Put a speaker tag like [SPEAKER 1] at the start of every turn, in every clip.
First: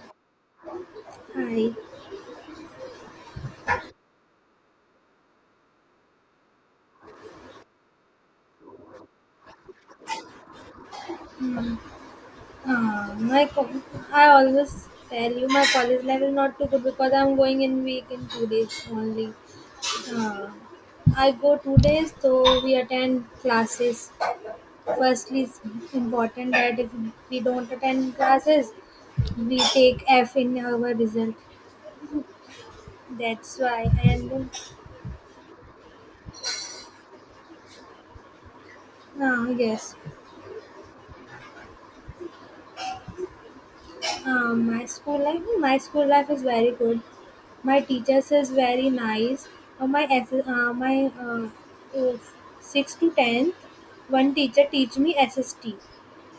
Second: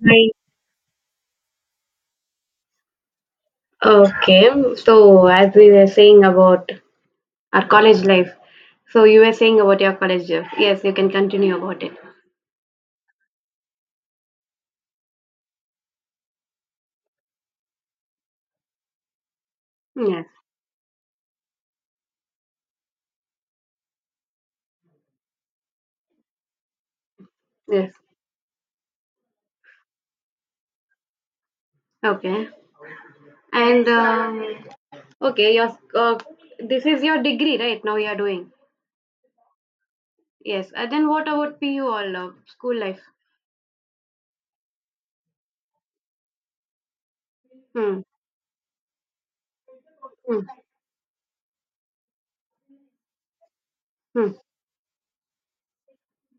[SPEAKER 1] Right.
[SPEAKER 2] Hi.
[SPEAKER 1] Okay. So, as we were saying about our college life, so you were saying about your college life. Yes, you can continue about it.
[SPEAKER 2] Uh, my co- I always tell you my college life is not too good because I'm going in week in 2 days only.
[SPEAKER 1] Yes.
[SPEAKER 2] Uh, I go 2 days, so we attend classes. Firstly, it's important that if we don't
[SPEAKER 1] Yes.
[SPEAKER 2] attend classes, we take F in our result.
[SPEAKER 1] Okay.
[SPEAKER 2] That's
[SPEAKER 1] And
[SPEAKER 2] why.
[SPEAKER 1] okay, your this is your degree, right? Now you are doing.
[SPEAKER 2] Uh, yes,
[SPEAKER 1] Yes. And then what about PU all school life?
[SPEAKER 2] my school life, no, my school life is very good. My
[SPEAKER 1] Hmm.
[SPEAKER 2] teachers is very nice. My S.
[SPEAKER 1] Hmm.
[SPEAKER 2] My uh, Six to tenth,
[SPEAKER 1] Hmm.
[SPEAKER 2] one teacher teach me SST.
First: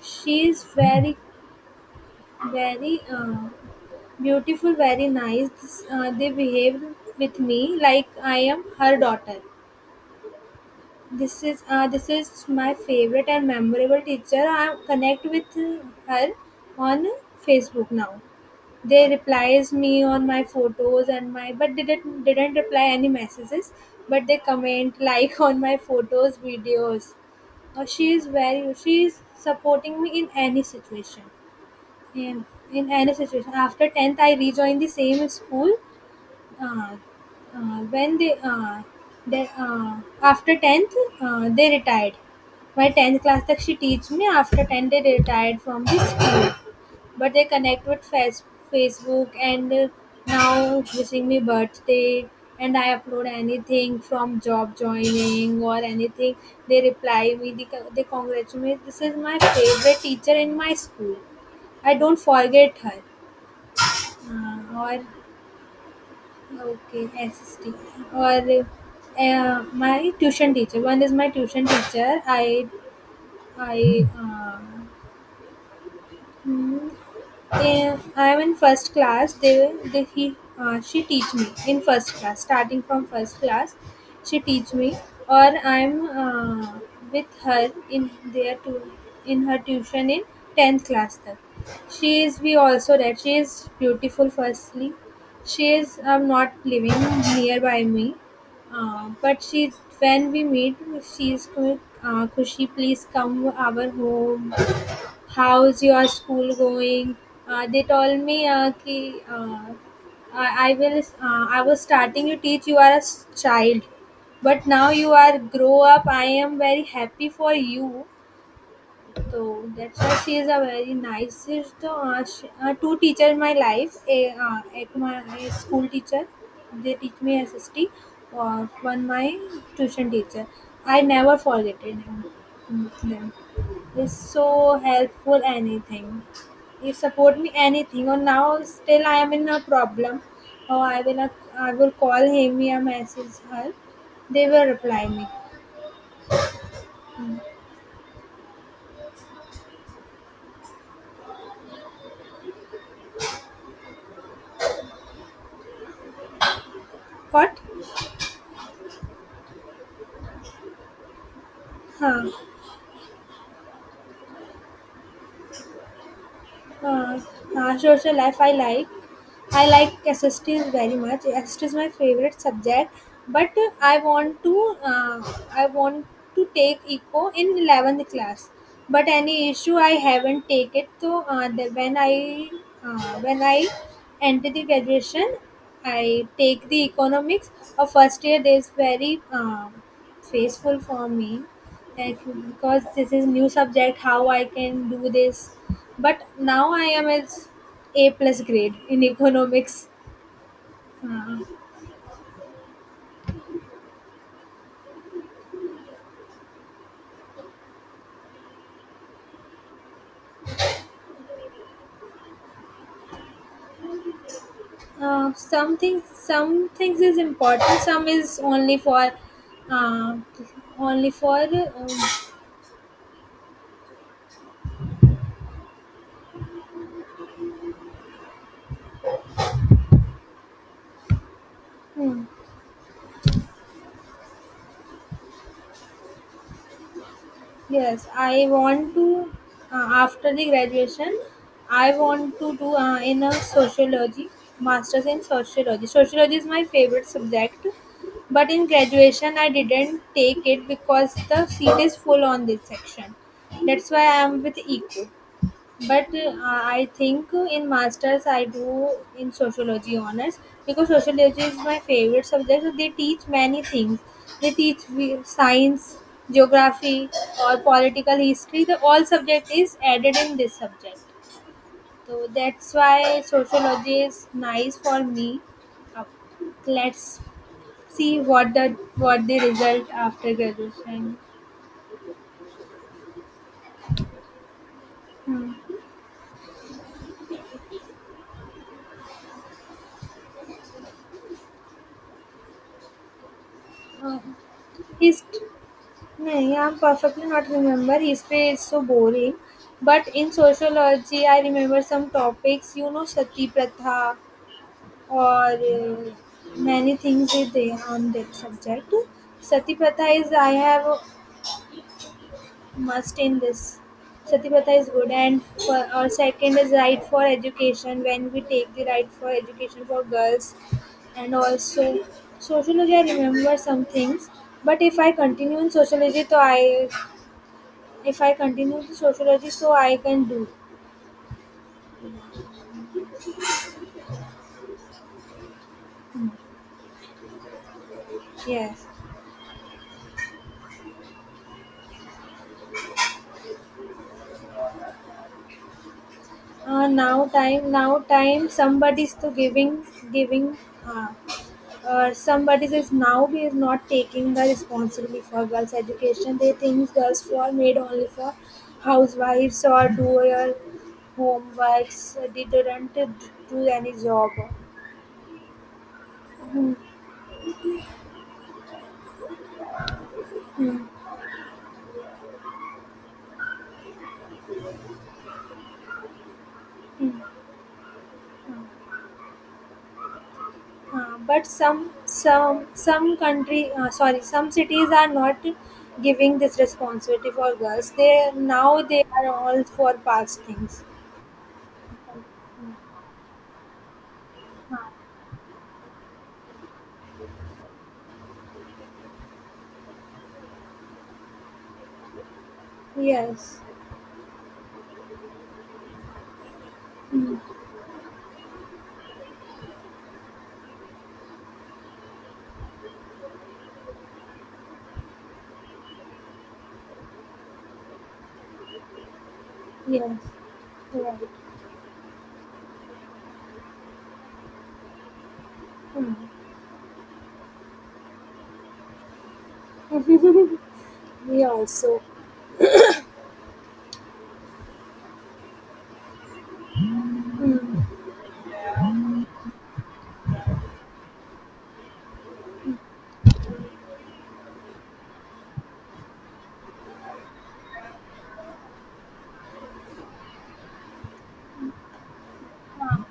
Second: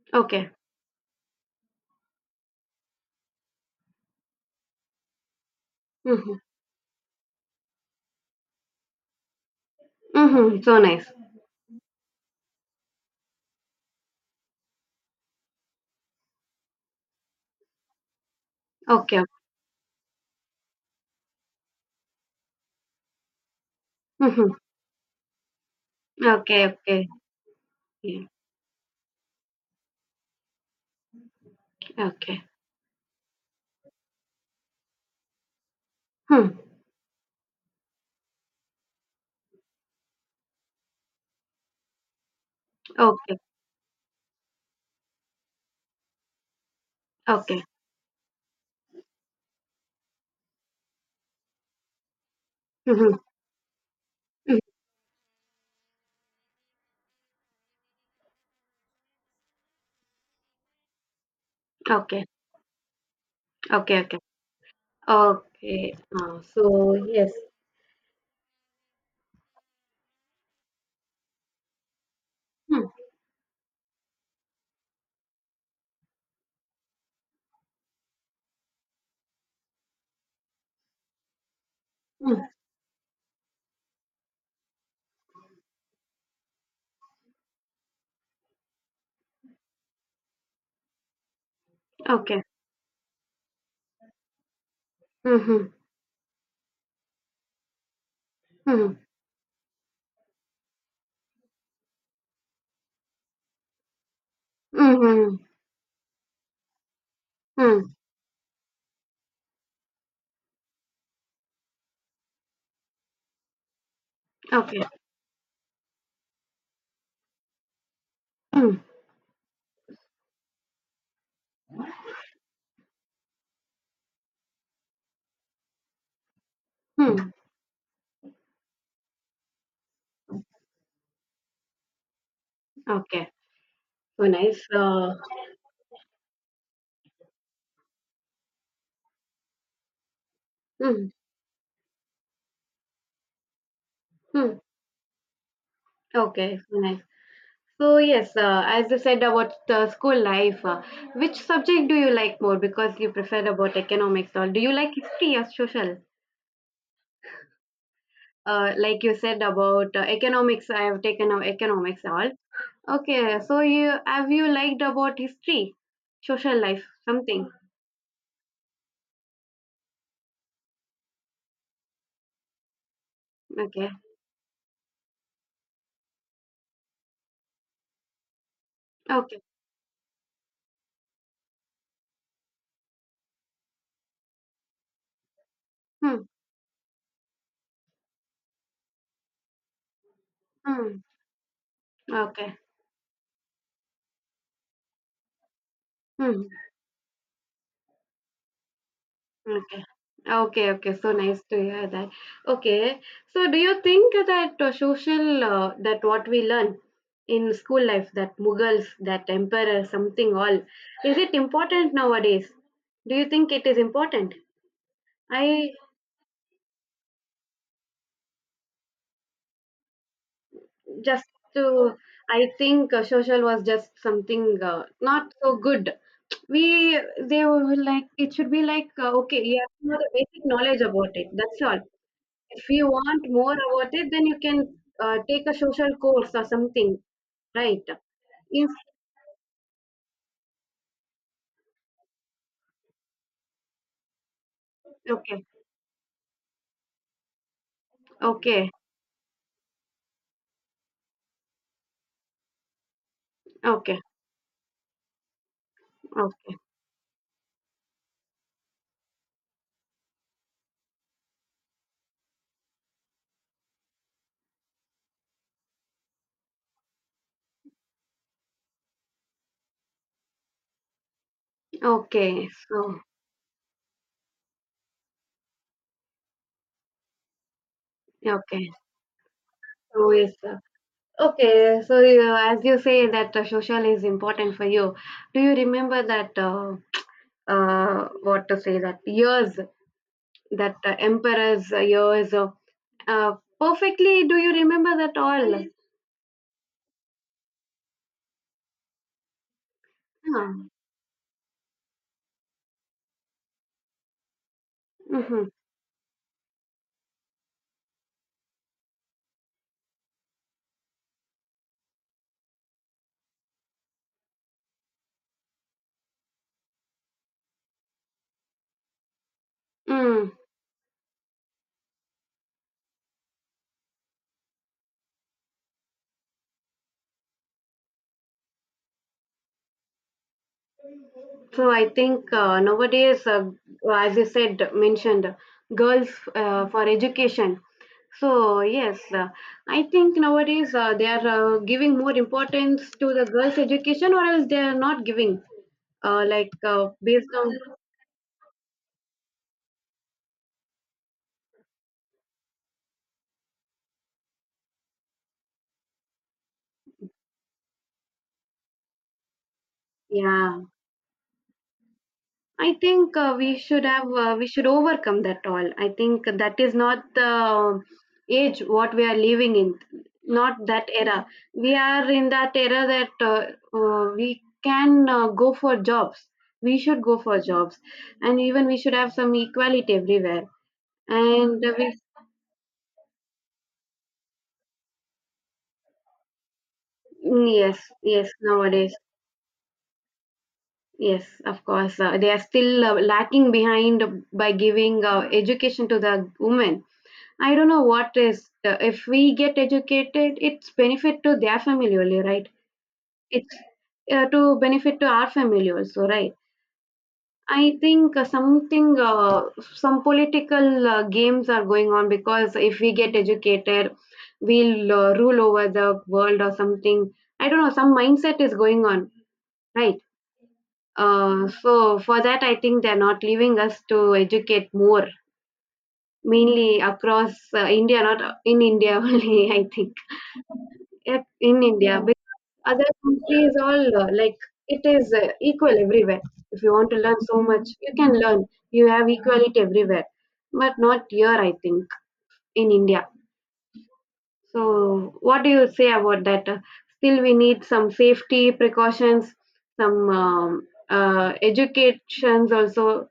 [SPEAKER 2] She
[SPEAKER 1] Okay.
[SPEAKER 2] is very very uh, beautiful, very nice. This, they
[SPEAKER 1] Mm-hmm.
[SPEAKER 2] behave with me like I am her daughter.
[SPEAKER 1] Mm-hmm. So nice.
[SPEAKER 2] This is my favorite and memorable teacher. I connect with her on Facebook now. They
[SPEAKER 1] Okay.
[SPEAKER 2] replies me on my photos and my, but didn't reply any messages, but they
[SPEAKER 1] Mm-hmm.
[SPEAKER 2] comment like on my photos
[SPEAKER 1] Okay. Okay.
[SPEAKER 2] videos.
[SPEAKER 1] Okay.
[SPEAKER 2] She is supporting me in any situation,
[SPEAKER 1] Okay.
[SPEAKER 2] in in any situation. After 10th I rejoined the same school.
[SPEAKER 1] Hmm.
[SPEAKER 2] Uh, when they After 10th, they retired. My 10th
[SPEAKER 1] Okay.
[SPEAKER 2] class that she teach me, after tenth, they retired from the school, but they
[SPEAKER 1] Okay.
[SPEAKER 2] connect with Facebook, and now wishing me birthday, and I
[SPEAKER 1] Mm-hmm.
[SPEAKER 2] upload anything from
[SPEAKER 1] Mm-hmm.
[SPEAKER 2] job joining or anything, they reply me. They congratulate me. This is my favorite teacher in my school. I don't
[SPEAKER 1] Okay.
[SPEAKER 2] forget her.
[SPEAKER 1] Okay. Okay.
[SPEAKER 2] Or
[SPEAKER 1] Okay, so
[SPEAKER 2] okay
[SPEAKER 1] yes.
[SPEAKER 2] assistant. Or My tuition teacher, one is my tuition teacher.
[SPEAKER 1] Mm,
[SPEAKER 2] I uh, I am in first class. She teach me in first
[SPEAKER 1] mm,
[SPEAKER 2] class. Starting from first class, she teach me, or I'm with her in in her tuition in tenth class. Then she is.
[SPEAKER 1] okay.
[SPEAKER 2] We also that she is beautiful. Firstly,
[SPEAKER 1] Mm-hmm,
[SPEAKER 2] she is. I'm not living nearby me,
[SPEAKER 1] mm-hmm,
[SPEAKER 2] but she, when we meet, she is good. Kushi, please come our home,
[SPEAKER 1] mm-hmm,
[SPEAKER 2] how's your school going? They
[SPEAKER 1] mm,
[SPEAKER 2] told me, ki, I will, I was starting to teach you, are a s- child, but
[SPEAKER 1] okay.
[SPEAKER 2] now you are grow up. I am very happy for you.
[SPEAKER 1] Mm,
[SPEAKER 2] So that's why she is a very nice. She's the sh two teacher in my life. A, at my A school teacher, they teach
[SPEAKER 1] mm,
[SPEAKER 2] me SST. Or one my tuition teacher. I never forget it. Mm,
[SPEAKER 1] okay.
[SPEAKER 2] them. It's
[SPEAKER 1] So
[SPEAKER 2] so
[SPEAKER 1] nice.
[SPEAKER 2] helpful. Anything. He support me anything. Or now still I am in a problem. Or I
[SPEAKER 1] Mm,
[SPEAKER 2] will not, I will call him or message her. They
[SPEAKER 1] mm,
[SPEAKER 2] will reply me.
[SPEAKER 1] okay, so nice. So yes, as you said about the school life, which subject do you like more? Because you preferred about economics, or do you like history or social?
[SPEAKER 2] What?
[SPEAKER 1] Like you said about economics, I have taken out economics
[SPEAKER 2] Huh.
[SPEAKER 1] all. Okay, so you have you liked about history, social life,
[SPEAKER 2] uh,
[SPEAKER 1] something?
[SPEAKER 2] Social life I like. I like SSTs very much. SST is my favorite subject, but
[SPEAKER 1] Okay.
[SPEAKER 2] I want to take eco in 11th class, but any
[SPEAKER 1] Okay.
[SPEAKER 2] issue I haven't take it. So the, when I when I enter the graduation,
[SPEAKER 1] Hmm.
[SPEAKER 2] I take the economics of first year. There is very faithful
[SPEAKER 1] Hmm.
[SPEAKER 2] for me, like,
[SPEAKER 1] Okay.
[SPEAKER 2] because this is new subject, how I can do this? But
[SPEAKER 1] Hmm.
[SPEAKER 2] now I am as a plus grade in
[SPEAKER 1] Okay.
[SPEAKER 2] economics.
[SPEAKER 1] Okay. Okay. So nice
[SPEAKER 2] uh,
[SPEAKER 1] to hear that. Okay. So do you think that social that what we learn in school life, that Mughals, that emperor something all, is it important nowadays? Do you think it is important? I
[SPEAKER 2] some things, some things is important, some is only for uh, only
[SPEAKER 1] just
[SPEAKER 2] for um,
[SPEAKER 1] to I think social was just something not so good. We they were like it should be like, okay, you have to know the basic knowledge about it. That's all.
[SPEAKER 2] hmm,
[SPEAKER 1] If you want more about it, then you can take a social course or something, right?
[SPEAKER 2] Yes, I
[SPEAKER 1] Yes.
[SPEAKER 2] want to, uh, after the graduation, I want to do in a sociology, master's in
[SPEAKER 1] Okay.
[SPEAKER 2] sociology. Sociology is my favorite subject, but in
[SPEAKER 1] Okay.
[SPEAKER 2] graduation, I didn't take it because the seat is full on this section. That's
[SPEAKER 1] Okay.
[SPEAKER 2] why I am with eco, but
[SPEAKER 1] Okay.
[SPEAKER 2] I think in masters I do in sociology honors, because sociology is my favorite subject. So they teach many things. They teach science, geography, or political history. The all subject is added in this subject, so
[SPEAKER 1] Okay.
[SPEAKER 2] that's why
[SPEAKER 1] So,
[SPEAKER 2] sociology is nice for me. uh, let's see
[SPEAKER 1] okay.
[SPEAKER 2] what the result
[SPEAKER 1] So, yes.
[SPEAKER 2] after graduation.
[SPEAKER 1] Okay. So, you, as you say that social is important for you, do you remember that, what to say, that years, that emperor's years? Uh,
[SPEAKER 2] uh,
[SPEAKER 1] Perfectly, do you remember that
[SPEAKER 2] hist-
[SPEAKER 1] all? Yes.
[SPEAKER 2] नहीं, I'm perfectly not remember. History is so boring. But in sociology, I remember some topics, you know, sati pratha,
[SPEAKER 1] Mm-hmm. Huh. Hmm.
[SPEAKER 2] or many things is there on that subject. Sati pratha is I have a must in this. Sati pratha is good, and for, or second is right for education, when we take the right for education for
[SPEAKER 1] Mm.
[SPEAKER 2] girls, and also sociology I remember some things, but if I continue in sociology, so I, if I continue the sociology, so I can do.
[SPEAKER 1] So I think nowadays, as you said, mentioned, girls for education. So
[SPEAKER 2] Yes.
[SPEAKER 1] yes, I think nowadays they are giving more importance to the girls' education, or else they are not giving. Like
[SPEAKER 2] Now
[SPEAKER 1] based on
[SPEAKER 2] time, now time. Somebody's to giving, giving. Uh, Somebody says now he is not taking the responsibility for girls' education. They think girls are made only for housewives or do your
[SPEAKER 1] yeah,
[SPEAKER 2] homeworks. They
[SPEAKER 1] I
[SPEAKER 2] don't
[SPEAKER 1] think we
[SPEAKER 2] do
[SPEAKER 1] should
[SPEAKER 2] any
[SPEAKER 1] have,
[SPEAKER 2] job.
[SPEAKER 1] we should overcome that all. I think that is not the age what we are living in, not that era. We are in that era that we can go for jobs. We should go for jobs, and even we should have some equality everywhere.
[SPEAKER 2] But
[SPEAKER 1] And uh,
[SPEAKER 2] some
[SPEAKER 1] we,
[SPEAKER 2] some some country sorry, some cities are not giving this responsibility
[SPEAKER 1] mm,
[SPEAKER 2] for
[SPEAKER 1] yes,
[SPEAKER 2] girls. They
[SPEAKER 1] yes,
[SPEAKER 2] now
[SPEAKER 1] nowadays,
[SPEAKER 2] they are all for past things.
[SPEAKER 1] yes, of course, they are still lacking behind by
[SPEAKER 2] Uh,
[SPEAKER 1] giving education to the women. I don't know what is, if we get educated, it's benefit to their family only, right? It's
[SPEAKER 2] yes,
[SPEAKER 1] to benefit to our family also, right? I think some political games are going on, because if we get educated, we'll rule over the world or something. I don't know. Some mindset is going on, right?
[SPEAKER 2] yes, right.
[SPEAKER 1] So for that, I think they're not leaving us to educate more,
[SPEAKER 2] Hmm,
[SPEAKER 1] mainly across India, not in India only. I think. Yep,
[SPEAKER 2] we
[SPEAKER 1] in
[SPEAKER 2] also,
[SPEAKER 1] India. Yeah. Other countries all, like it is equal everywhere. If you want to learn so much, you can learn. You have equality everywhere, but not here, I think, in India. So, what do you say about that? Still, we need some safety precautions, some educations also,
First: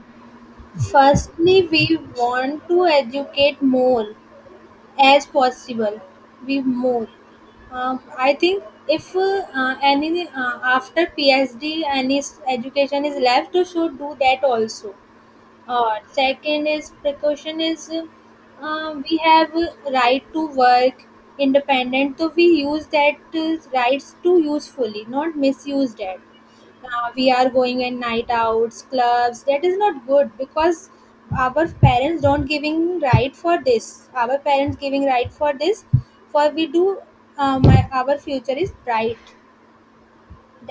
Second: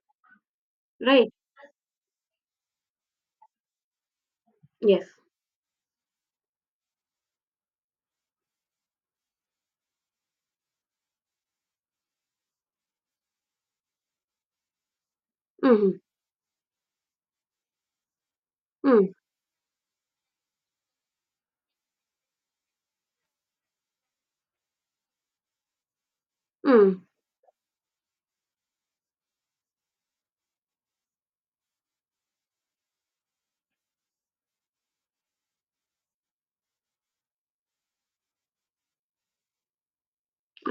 [SPEAKER 1] right?
[SPEAKER 2] firstly we want to educate more
[SPEAKER 1] Yes.
[SPEAKER 2] as possible. We more, I think if any after PhD any s- education is left, you should do that also.
[SPEAKER 1] Mm-hmm.
[SPEAKER 2] Second is, precaution is,
[SPEAKER 1] Mm-hmm.
[SPEAKER 2] we have right to work independent, so we use that rights to usefully, not misuse that.
[SPEAKER 1] Mm.
[SPEAKER 2] We are going in night outs, clubs. That is not good, because our parents don't giving right for this. Our parents giving right for this, for we do. My, our future is bright.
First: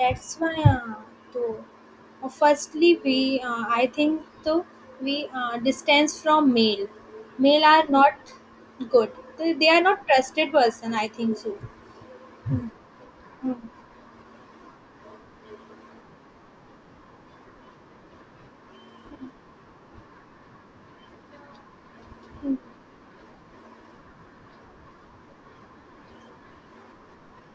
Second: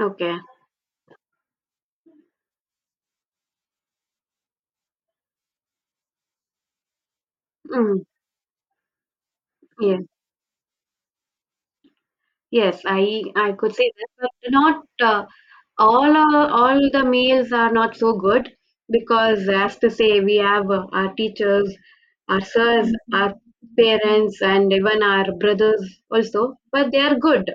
[SPEAKER 1] Okay.
[SPEAKER 2] why though firstly we I think, though we, distance from male, are
[SPEAKER 1] Mm-hmm.
[SPEAKER 2] not good. They are not trusted person, I think so.
[SPEAKER 1] Yes, I could say that, but not all the meals are not so good, because, as to say, we have our teachers, our sirs, our parents, and even our brothers also. But they are good.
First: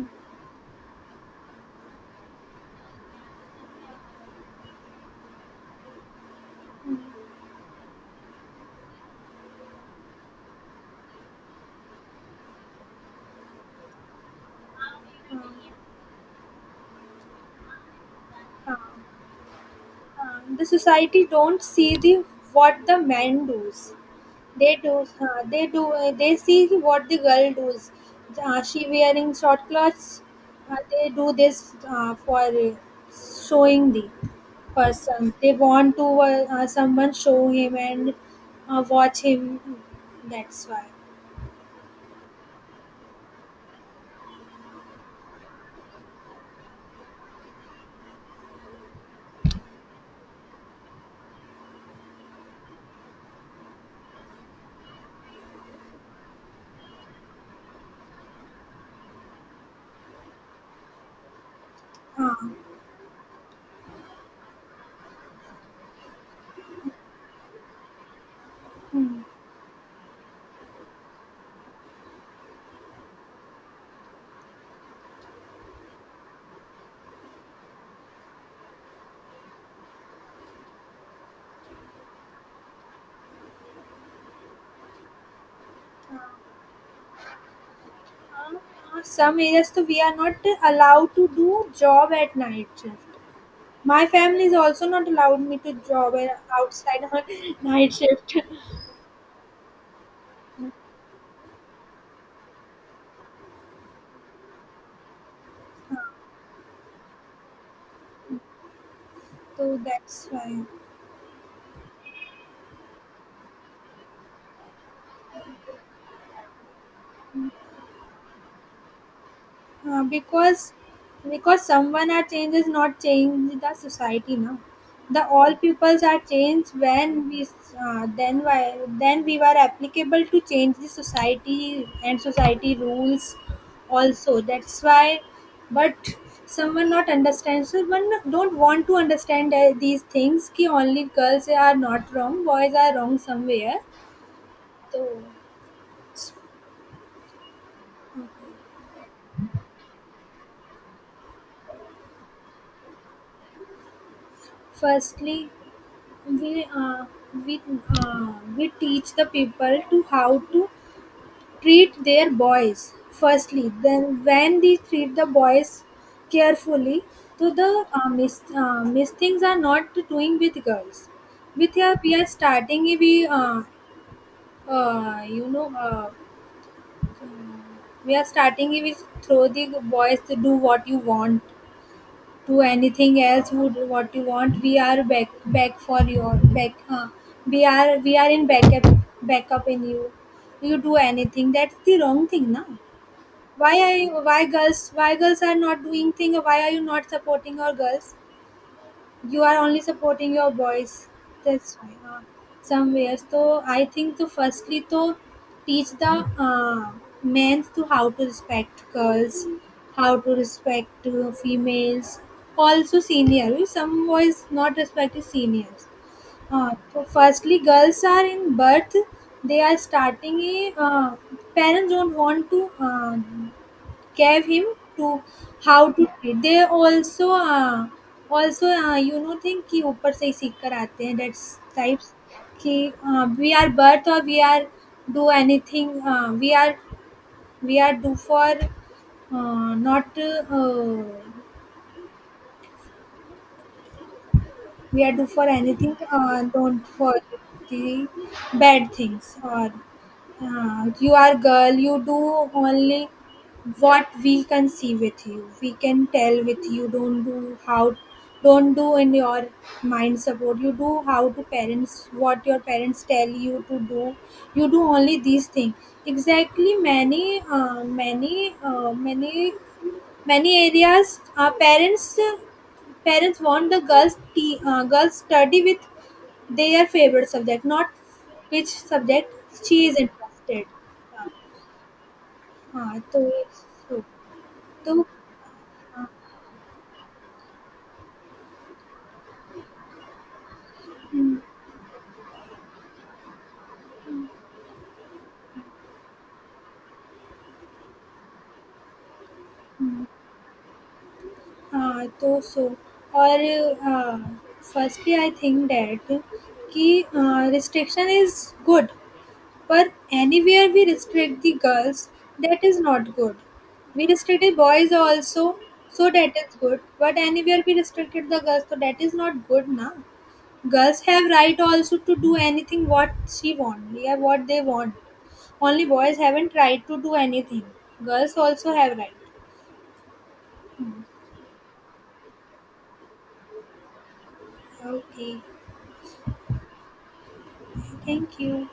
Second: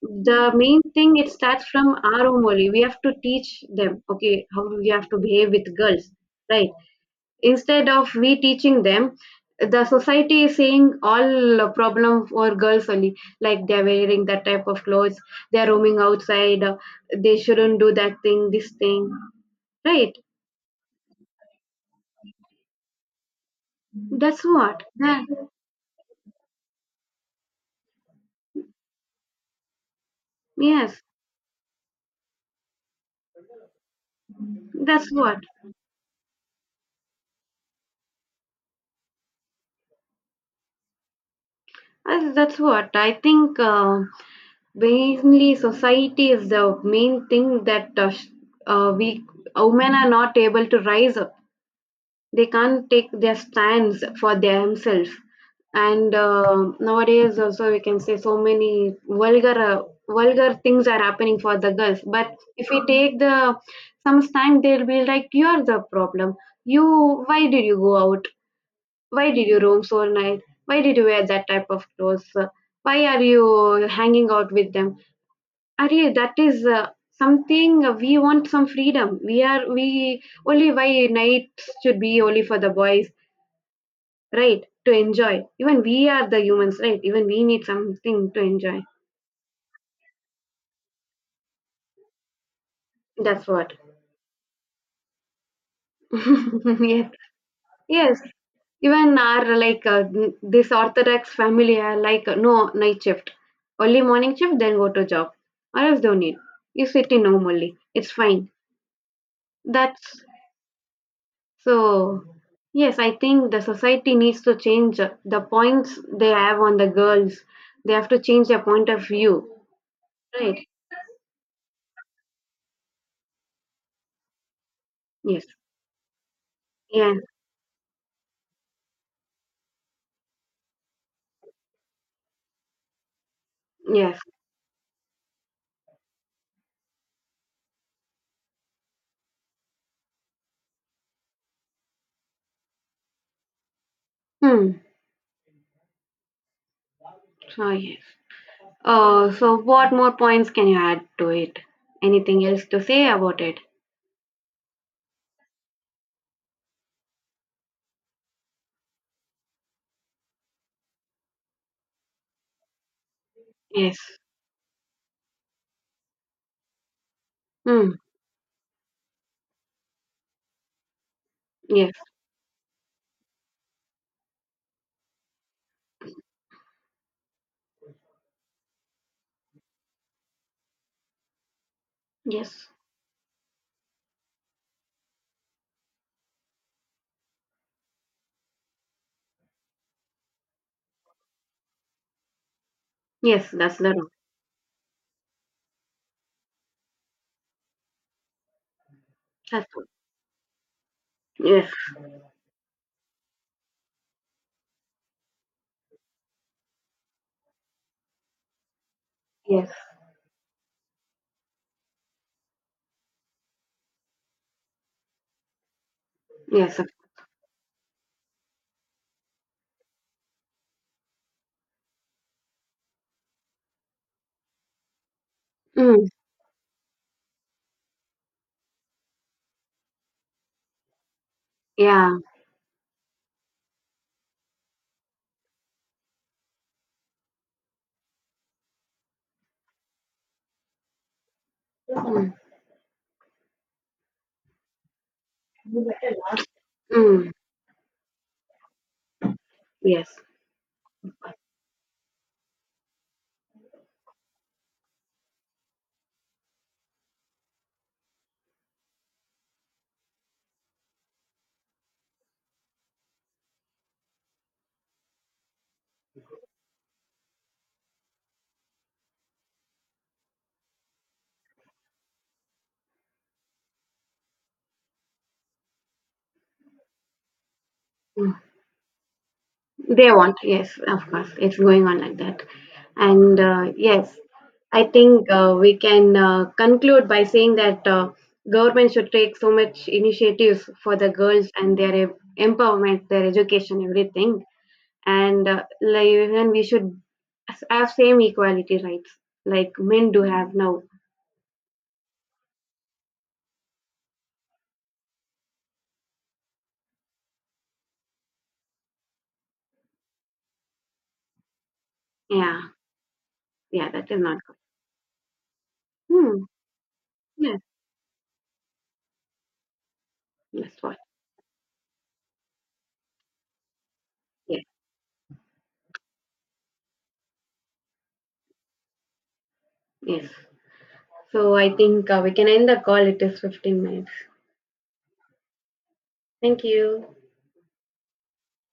[SPEAKER 1] The main thing, it starts from our home only. We have to teach them. Okay, how we have to behave with girls, right? Instead of we teaching them, the society is saying all problem for girls only. Like they're wearing that type of clothes, they're roaming outside, they shouldn't do that thing, this
[SPEAKER 2] Uh, uh,
[SPEAKER 1] thing. Right.
[SPEAKER 2] the society don't see the, what the man does.
[SPEAKER 1] That's
[SPEAKER 2] they
[SPEAKER 1] what.
[SPEAKER 2] do
[SPEAKER 1] That,
[SPEAKER 2] they do they see what the girl does. Uh, she wearing short clothes.
[SPEAKER 1] yes.
[SPEAKER 2] They do this for showing the
[SPEAKER 1] That's
[SPEAKER 2] person.
[SPEAKER 1] what.
[SPEAKER 2] They want to someone show him and watch him. That's why
[SPEAKER 1] That's what. I think mainly society is the main thing that we women are not able to rise, they can't take their stands for themselves, and nowadays also we can say so many vulgar things are happening for the girls, but
[SPEAKER 2] uh,
[SPEAKER 1] if we take the some stand, they'll be like, you're the problem, you, why did you go out, why did you roam so night, why did you wear that type of clothes, why are you hanging out with them, are you that, is something, we want some freedom, we are, we only, why nights should be only for the boys, right to enjoy, even we are the humans, right, even we need something to enjoy.
[SPEAKER 2] some areas, so we are not allowed to do job at night.
[SPEAKER 1] That's what.
[SPEAKER 2] My family is also not allowed me to job outside
[SPEAKER 1] Yes,
[SPEAKER 2] on night
[SPEAKER 1] yes.
[SPEAKER 2] shift.
[SPEAKER 1] Even our, like, this orthodox family are like, no night shift, only morning shift, then go to job, or else don't need, you sit in home only, it's fine.
[SPEAKER 2] So
[SPEAKER 1] That's,
[SPEAKER 2] that's why.
[SPEAKER 1] so, yes, I think the society needs to change the points they have on the girls, they have to change their point of view,
[SPEAKER 2] Uh,
[SPEAKER 1] right.
[SPEAKER 2] because because someone are changed is not change the society now. The
[SPEAKER 1] Yes.
[SPEAKER 2] all peoples are changed
[SPEAKER 1] Yeah.
[SPEAKER 2] when we, then why, then we were applicable to change the society and society rules
[SPEAKER 1] Yes.
[SPEAKER 2] also. That's why, but someone not understand. So one don't want to understand these things. Ki only girls are not wrong, boys are wrong somewhere.
[SPEAKER 1] Hmm.
[SPEAKER 2] So
[SPEAKER 1] Oh, yes. So, what more points can you add to it? Anything else to say about it?
[SPEAKER 2] firstly, we uh, we we teach the people to how to treat their boys. Firstly,
[SPEAKER 1] Yes.
[SPEAKER 2] then when they treat the boys carefully, so the
[SPEAKER 1] Mm.
[SPEAKER 2] mis things are not doing with girls. With
[SPEAKER 1] Yes.
[SPEAKER 2] her, we are starting. We you know We are starting with throw the boys to do what you want to
[SPEAKER 1] Yes.
[SPEAKER 2] anything else would what you want. We are back, back for your back. We are in backup, backup in you. You do anything, that's the wrong thing now.
[SPEAKER 1] Yes,
[SPEAKER 2] why
[SPEAKER 1] that's the
[SPEAKER 2] I
[SPEAKER 1] rule.
[SPEAKER 2] why girls, why girls are not doing thing? Why are you not supporting your girls? You are
[SPEAKER 1] That's
[SPEAKER 2] only
[SPEAKER 1] all.
[SPEAKER 2] supporting your boys.
[SPEAKER 1] Yes.
[SPEAKER 2] That's why somewhere, so I think so firstly to teach the uh, men to how to respect girls,
[SPEAKER 1] Yes.
[SPEAKER 2] how to respect females. Also, senior, some boys not respecting seniors. Uh,
[SPEAKER 1] Yes.
[SPEAKER 2] so firstly girls are in birth. They are starting a, parents don't want to gave him to how
[SPEAKER 1] Mm.
[SPEAKER 2] to treat. They also you know think कि ऊपर से ही सीख कर आते हैं. That's types
[SPEAKER 1] Yeah.
[SPEAKER 2] कि we are birth और we are do anything. We are, do for not,
[SPEAKER 1] Mm.
[SPEAKER 2] we are do for anything, don't for
[SPEAKER 1] Mm.
[SPEAKER 2] the bad things. Or
[SPEAKER 1] Yes.
[SPEAKER 2] you are girl, you do only what we can see with you, we can tell with you. Don't do how, don't do in your mind, support you do how to parents, what your parents tell you to do, you do only these things. Exactly, many, many areas parents want the girls girls study with their favorite subject, not
[SPEAKER 1] Mm.
[SPEAKER 2] which subject she is
[SPEAKER 1] They want,
[SPEAKER 2] interested.
[SPEAKER 1] yes, of
[SPEAKER 2] Uh,
[SPEAKER 1] course. It's going on like that.
[SPEAKER 2] हाँ तो
[SPEAKER 1] And
[SPEAKER 2] so,
[SPEAKER 1] yes, I
[SPEAKER 2] तो
[SPEAKER 1] think we can conclude by saying that government should take so much initiatives for the girls and their empowerment, their education, everything. And like, even we should have same equality rights like men do have now.
[SPEAKER 2] हाँ तो so और firstly I think that कि restriction is good. But anywhere we restrict the girls, that
[SPEAKER 1] Yeah,
[SPEAKER 2] is not good.
[SPEAKER 1] yeah,
[SPEAKER 2] We
[SPEAKER 1] that is not
[SPEAKER 2] restricted
[SPEAKER 1] good.
[SPEAKER 2] boys also, so that
[SPEAKER 1] Hmm.
[SPEAKER 2] is good. But anywhere
[SPEAKER 1] Yes,
[SPEAKER 2] we restricted the girls, so that is not good now.
[SPEAKER 1] that's what.
[SPEAKER 2] Girls have right also to do anything what she want, yeah, what
[SPEAKER 1] Yes,
[SPEAKER 2] they want. Only boys haven't right to do anything. Girls also have right.
[SPEAKER 1] yes. So I think we can end the call. It is 15 minutes.
[SPEAKER 2] Okay,
[SPEAKER 1] Thank you.
[SPEAKER 2] thank you.